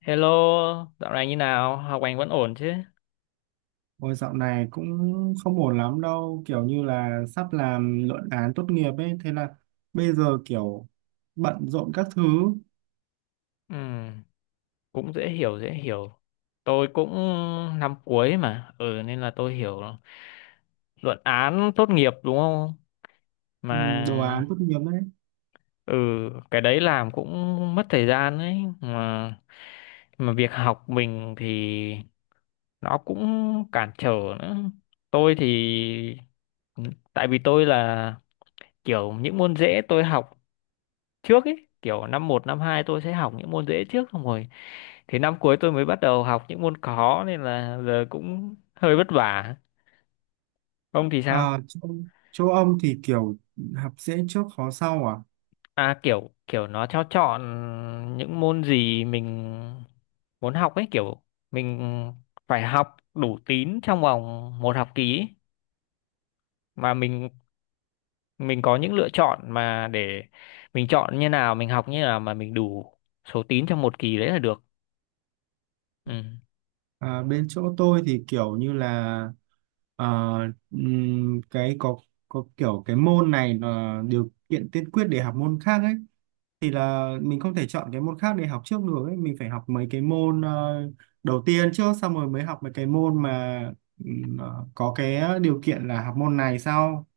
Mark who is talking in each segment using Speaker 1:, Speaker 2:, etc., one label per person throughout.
Speaker 1: Hello, dạo này như nào? Học hành vẫn ổn chứ?
Speaker 2: Ôi dạo này cũng không ổn lắm đâu, kiểu như là sắp làm luận án tốt nghiệp ấy, thế là bây giờ kiểu bận rộn các thứ.
Speaker 1: Ừm, cũng dễ hiểu, dễ hiểu. Tôi cũng năm cuối mà, ừ nên là tôi hiểu luận án tốt nghiệp đúng không?
Speaker 2: Ừ, đồ án
Speaker 1: Mà
Speaker 2: tốt nghiệp ấy.
Speaker 1: ừ cái đấy làm cũng mất thời gian đấy mà việc học mình thì nó cũng cản trở nữa. Tôi thì tại vì tôi là kiểu những môn dễ tôi học trước ấy, kiểu năm một năm 2 tôi sẽ học những môn dễ trước xong rồi thì năm cuối tôi mới bắt đầu học những môn khó, nên là giờ cũng hơi vất vả. Ông thì sao?
Speaker 2: À, chỗ ông thì kiểu học dễ trước khó sau à?
Speaker 1: À, kiểu kiểu nó cho chọn những môn gì mình muốn học ấy, kiểu mình phải học đủ tín trong vòng một học kỳ ấy. Mà mình có những lựa chọn mà để mình chọn như nào, mình học như nào mà mình đủ số tín trong một kỳ đấy là được, ừ.
Speaker 2: À, bên chỗ tôi thì kiểu như là ờ, cái có kiểu cái môn này là điều kiện tiên quyết để học môn khác ấy, thì là mình không thể chọn cái môn khác để học trước được ấy. Mình phải học mấy cái môn đầu tiên trước xong rồi mới học mấy cái môn mà có cái điều kiện là học môn này sau,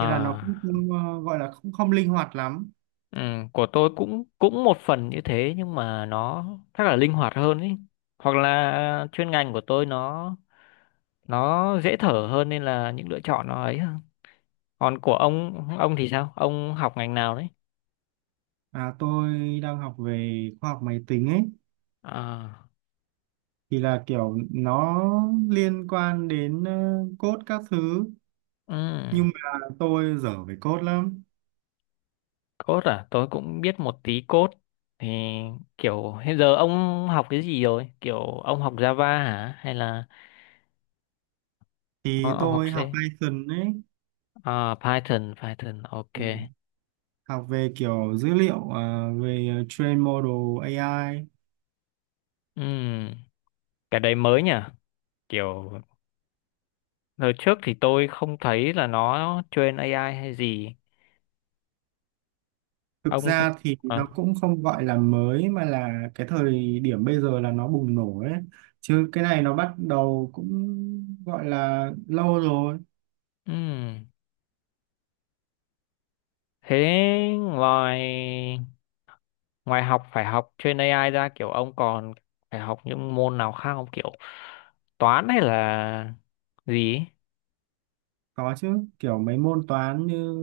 Speaker 2: thế là nó cũng không, gọi là không không linh hoạt lắm.
Speaker 1: ừ, của tôi cũng cũng một phần như thế nhưng mà nó chắc là linh hoạt hơn ý. Hoặc là chuyên ngành của tôi nó dễ thở hơn nên là những lựa chọn nó ấy hơn. Còn của ông thì sao? Ông học ngành nào đấy?
Speaker 2: À, tôi đang học về khoa học máy tính ấy,
Speaker 1: À,
Speaker 2: thì là kiểu nó liên quan đến code các thứ,
Speaker 1: ừ,
Speaker 2: nhưng mà tôi dở về code lắm.
Speaker 1: code à? Tôi cũng biết một tí code. Thì kiểu hiện giờ ông học cái gì rồi? Kiểu ông học Java hả? Hay là ông,
Speaker 2: Thì
Speaker 1: ông học
Speaker 2: tôi
Speaker 1: C?
Speaker 2: học Python ấy,
Speaker 1: À, Python, Python, ok.
Speaker 2: học về kiểu dữ liệu, à về train model AI.
Speaker 1: Ừ, cái đấy mới nhỉ? Kiểu lần trước thì tôi không thấy là nó train AI hay gì.
Speaker 2: Thực
Speaker 1: Ông
Speaker 2: ra thì nó
Speaker 1: à,
Speaker 2: cũng không gọi là mới mà là cái thời điểm bây giờ là nó bùng nổ ấy, chứ cái này nó bắt đầu cũng gọi là lâu rồi.
Speaker 1: ừm. Thế ngoài ngoài học phải học train AI ra, kiểu ông còn phải học những môn nào khác không, kiểu toán hay là gì ấy?
Speaker 2: Có chứ, kiểu mấy môn toán như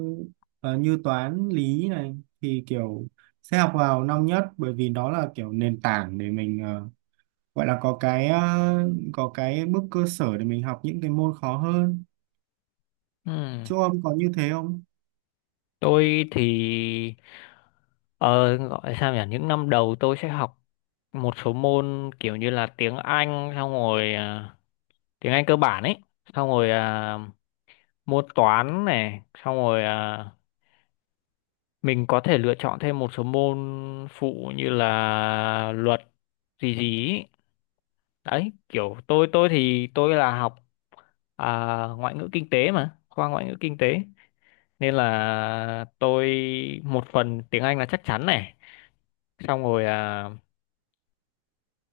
Speaker 2: như toán lý này thì kiểu sẽ học vào năm nhất, bởi vì đó là kiểu nền tảng để mình gọi là có cái có cái bước cơ sở để mình học những cái môn khó hơn.
Speaker 1: Ừm.
Speaker 2: Chỗ ông có như thế không?
Speaker 1: Tôi thì ờ, gọi sao nhỉ? Những năm đầu tôi sẽ học một số môn kiểu như là tiếng Anh, xong rồi à, tiếng Anh cơ bản ấy, xong rồi à, môn toán này, xong rồi à, mình có thể lựa chọn thêm một số môn phụ như là luật gì gì ý. Đấy, kiểu tôi thì tôi là học à, ngoại ngữ kinh tế mà, khoa ngoại ngữ kinh tế, nên là tôi một phần tiếng Anh là chắc chắn này, xong rồi à,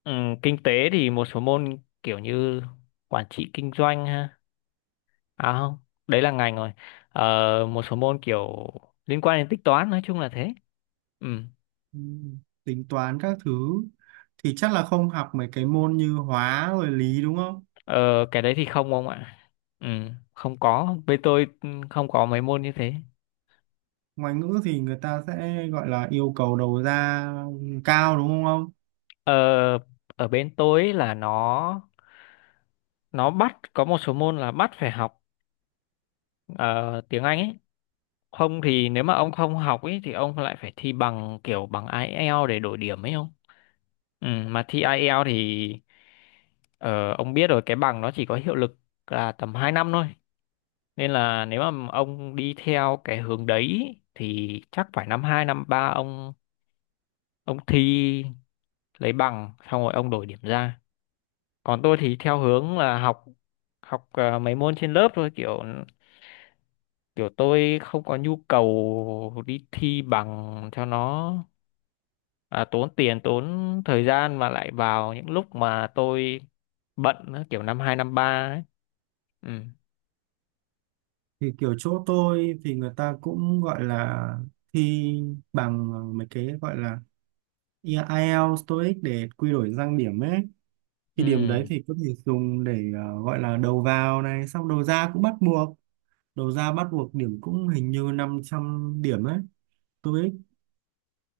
Speaker 1: ừ, kinh tế thì một số môn kiểu như quản trị kinh doanh ha, à không, đấy là ngành rồi. Ờ, một số môn kiểu liên quan đến tính toán, nói chung là thế, ừ.
Speaker 2: Ừ, tính toán các thứ thì chắc là không học mấy cái môn như hóa rồi lý đúng không?
Speaker 1: Ờ, cái đấy thì không ông ạ. Ừ, không có. Bên tôi ừ, không có mấy môn như thế.
Speaker 2: Ngoại ngữ thì người ta sẽ gọi là yêu cầu đầu ra cao đúng không ông?
Speaker 1: Ờ, ở bên tôi ấy là nó bắt có một số môn là bắt phải học ờ, tiếng Anh ấy. Không thì nếu mà ông không học ấy thì ông lại phải thi bằng, kiểu bằng IELTS để đổi điểm ấy không? Ừ, mà thi IELTS thì ờ, ông biết rồi, cái bằng nó chỉ có hiệu lực là tầm 2 năm thôi. Nên là nếu mà ông đi theo cái hướng đấy thì chắc phải năm 2 năm 3 ông thi lấy bằng xong rồi ông đổi điểm ra. Còn tôi thì theo hướng là học, học à, mấy môn trên lớp thôi, kiểu kiểu tôi không có nhu cầu đi thi bằng cho nó à, tốn tiền tốn thời gian mà lại vào những lúc mà tôi bận nữa, kiểu năm hai năm ba ấy, ừ,
Speaker 2: Thì kiểu chỗ tôi thì người ta cũng gọi là thi bằng mấy cái gọi là IELTS, TOEIC để quy đổi sang điểm ấy. Thì
Speaker 1: ừ.
Speaker 2: điểm đấy thì có thể dùng để gọi là đầu vào này, xong đầu ra cũng bắt buộc. Đầu ra bắt buộc điểm cũng hình như 500 điểm ấy. TOEIC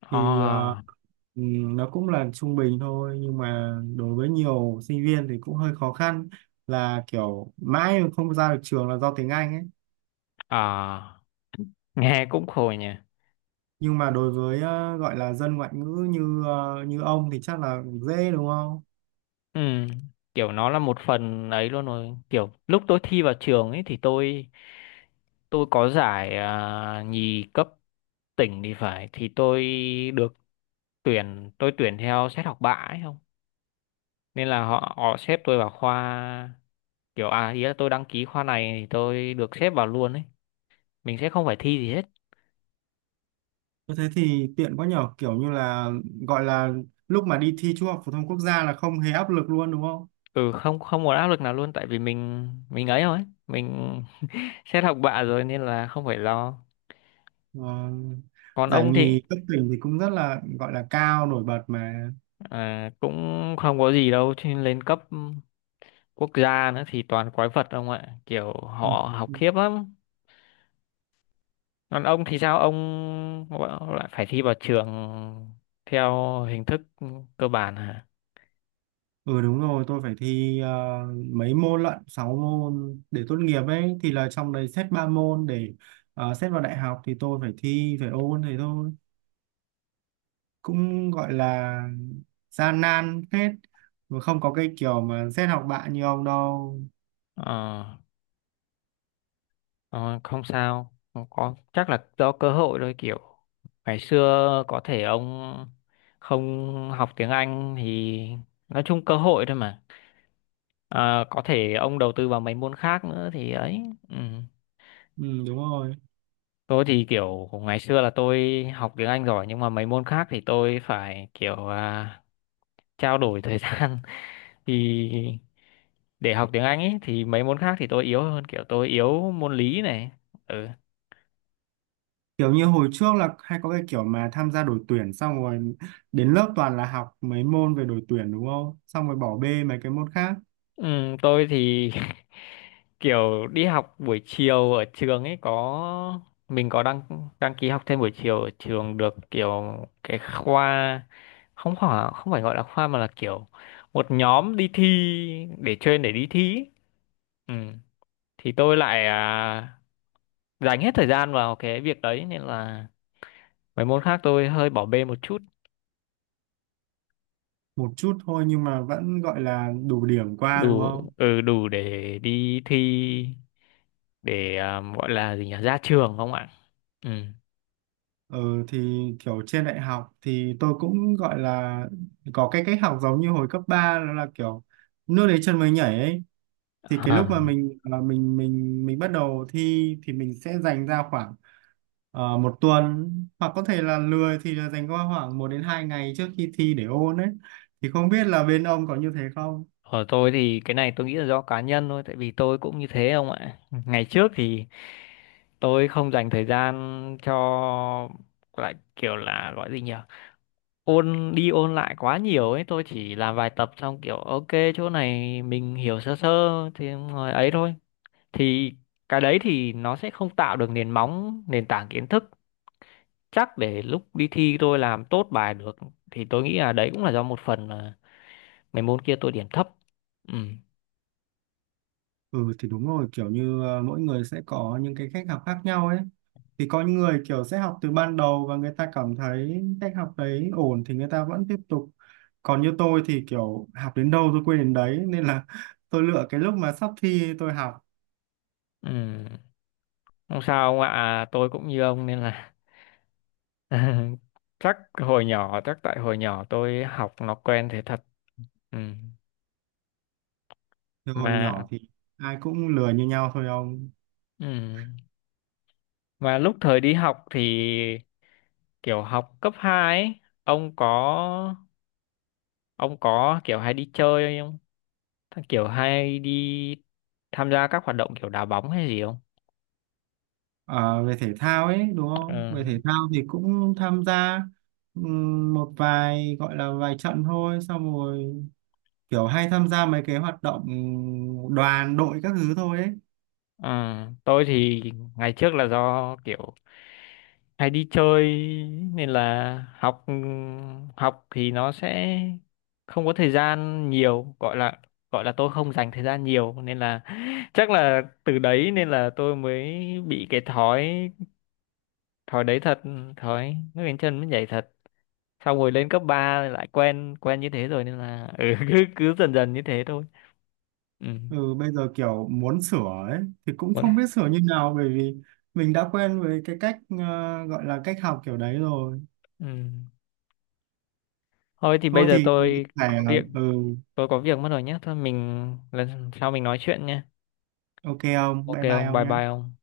Speaker 2: thì
Speaker 1: À,
Speaker 2: nó cũng là trung bình thôi, nhưng mà đối với nhiều sinh viên thì cũng hơi khó khăn, là kiểu mãi mà không ra được trường là do tiếng Anh ấy.
Speaker 1: à, nghe cũng khổ nhỉ.
Speaker 2: Nhưng mà đối với gọi là dân ngoại ngữ như như ông thì chắc là dễ đúng không?
Speaker 1: Ừ, kiểu nó là một phần ấy luôn rồi, kiểu lúc tôi thi vào trường ấy thì tôi có giải à, nhì cấp tỉnh thì phải, thì tôi được tuyển, tôi tuyển theo xét học bạ ấy không, nên là họ họ xếp tôi vào khoa, kiểu à ý là tôi đăng ký khoa này thì tôi được xếp vào luôn ấy, mình sẽ không phải thi gì hết.
Speaker 2: Thế thì tiện quá nhở, kiểu như là gọi là lúc mà đi thi trung học phổ thông quốc gia là không hề áp lực luôn đúng không?
Speaker 1: Ừ, không, không một áp lực nào luôn, tại vì mình ấy rồi ấy, mình xét học bạ rồi nên là không phải lo.
Speaker 2: Ờ,
Speaker 1: Còn
Speaker 2: giải
Speaker 1: ông thì
Speaker 2: nhì cấp tỉnh thì cũng rất là gọi là cao nổi bật mà.
Speaker 1: à, cũng không có gì đâu chứ, lên cấp quốc gia nữa thì toàn quái vật ông ạ, kiểu họ học
Speaker 2: Ừ.
Speaker 1: khiếp lắm. Còn ông thì sao, ông lại phải thi vào trường theo hình thức cơ bản hả?
Speaker 2: Ừ đúng rồi, tôi phải thi mấy môn lận, 6 môn để tốt nghiệp ấy, thì là trong đấy xét 3 môn để xét vào đại học thì tôi phải thi, phải ôn thế thôi. Cũng gọi là gian nan phết, mà không có cái kiểu mà xét học bạ như ông đâu.
Speaker 1: Ờ, ờ, không sao, không có, chắc là do cơ hội thôi, kiểu ngày xưa có thể ông không học tiếng Anh thì nói chung cơ hội thôi mà. Ờ, có thể ông đầu tư vào mấy môn khác nữa thì ấy, ừ.
Speaker 2: Ừ đúng rồi.
Speaker 1: Tôi thì kiểu ngày xưa là tôi học tiếng Anh giỏi nhưng mà mấy môn khác thì tôi phải kiểu à, trao đổi thời gian thì để học tiếng Anh ấy thì mấy môn khác thì tôi yếu hơn, kiểu tôi yếu môn lý này. Ừ.
Speaker 2: Kiểu như hồi trước là hay có cái kiểu mà tham gia đội tuyển xong rồi đến lớp toàn là học mấy môn về đội tuyển đúng không? Xong rồi bỏ bê mấy cái môn khác.
Speaker 1: Tôi thì kiểu đi học buổi chiều ở trường ấy, có mình có đăng đăng ký học thêm buổi chiều ở trường được, kiểu cái khoa, không phải gọi là khoa mà là kiểu một nhóm đi thi, để chuyên để đi thi ý. Ừ. Thì tôi lại à, dành hết thời gian vào cái việc đấy nên là mấy môn khác tôi hơi bỏ bê một chút.
Speaker 2: Một chút thôi nhưng mà vẫn gọi là đủ điểm qua đúng
Speaker 1: Đủ,
Speaker 2: không?
Speaker 1: ừ, đủ để đi thi, để à, gọi là gì nhỉ, ra trường không ạ, ừ.
Speaker 2: Ừ, thì kiểu trên đại học thì tôi cũng gọi là có cái cách học giống như hồi cấp ba, đó là kiểu nước đến chân mới nhảy ấy. Thì cái lúc mà
Speaker 1: À.
Speaker 2: mình bắt đầu thi thì mình sẽ dành ra khoảng một tuần, hoặc có thể là lười thì là dành qua khoảng một đến hai ngày trước khi thi để ôn ấy. Thì không biết là bên ông có như thế không?
Speaker 1: Ở tôi thì cái này tôi nghĩ là do cá nhân thôi, tại vì tôi cũng như thế không ạ, ngày trước thì tôi không dành thời gian cho, lại kiểu là gọi gì nhỉ, ôn đi ôn lại quá nhiều ấy, tôi chỉ làm vài tập xong kiểu ok, chỗ này mình hiểu sơ sơ thì ngồi ấy thôi, thì cái đấy thì nó sẽ không tạo được nền móng nền tảng kiến thức chắc để lúc đi thi tôi làm tốt bài được, thì tôi nghĩ là đấy cũng là do một phần là mấy môn kia tôi điểm thấp, ừ,
Speaker 2: Ừ thì đúng rồi, kiểu như à, mỗi người sẽ có những cái cách học khác nhau ấy. Thì có những người kiểu sẽ học từ ban đầu và người ta cảm thấy cách học đấy ổn thì người ta vẫn tiếp tục, còn như tôi thì kiểu học đến đâu tôi quên đến đấy, nên là tôi lựa cái lúc mà sắp thi tôi học.
Speaker 1: ừ. Không sao ông ạ à, tôi cũng như ông nên là chắc hồi nhỏ, chắc tại hồi nhỏ tôi học nó quen thế thật, ừ
Speaker 2: Thì hồi
Speaker 1: mà
Speaker 2: nhỏ thì ai cũng lười như nhau thôi ông.
Speaker 1: ừ. Mà lúc thời đi học thì kiểu học cấp 2 ấy, ông có ông có kiểu hay đi chơi không? Kiểu hay đi tham gia các hoạt động kiểu đá bóng hay gì không?
Speaker 2: À, về thể thao ấy đúng không?
Speaker 1: Ừ.
Speaker 2: Về thể thao thì cũng tham gia một vài, gọi là vài trận thôi, xong rồi kiểu hay tham gia mấy cái hoạt động đoàn đội các thứ thôi ấy.
Speaker 1: Ờ, tôi thì ngày trước là do kiểu hay đi chơi nên là học, học thì nó sẽ không có thời gian nhiều, gọi là tôi không dành thời gian nhiều nên là chắc là từ đấy nên là tôi mới bị cái thói, thói đấy thật, thói nước đến chân mới nhảy thật, xong rồi lên cấp 3 lại quen quen như thế rồi nên là ừ, cứ cứ dần dần như thế thôi, ừ.
Speaker 2: Ừ, bây giờ kiểu muốn sửa ấy thì cũng
Speaker 1: Vẫn-
Speaker 2: không biết sửa như nào, bởi vì mình đã quen với cái cách gọi là cách học kiểu đấy rồi.
Speaker 1: ừ. Thôi thì bây
Speaker 2: Thôi
Speaker 1: giờ
Speaker 2: thì mình
Speaker 1: tôi
Speaker 2: phải
Speaker 1: có việc
Speaker 2: ừ,
Speaker 1: tôi có việc mất rồi nhé, thôi mình lần sau mình nói chuyện nhé.
Speaker 2: ok không,
Speaker 1: Ok
Speaker 2: bye bye
Speaker 1: ông,
Speaker 2: ông
Speaker 1: bye
Speaker 2: nhá.
Speaker 1: bye ông.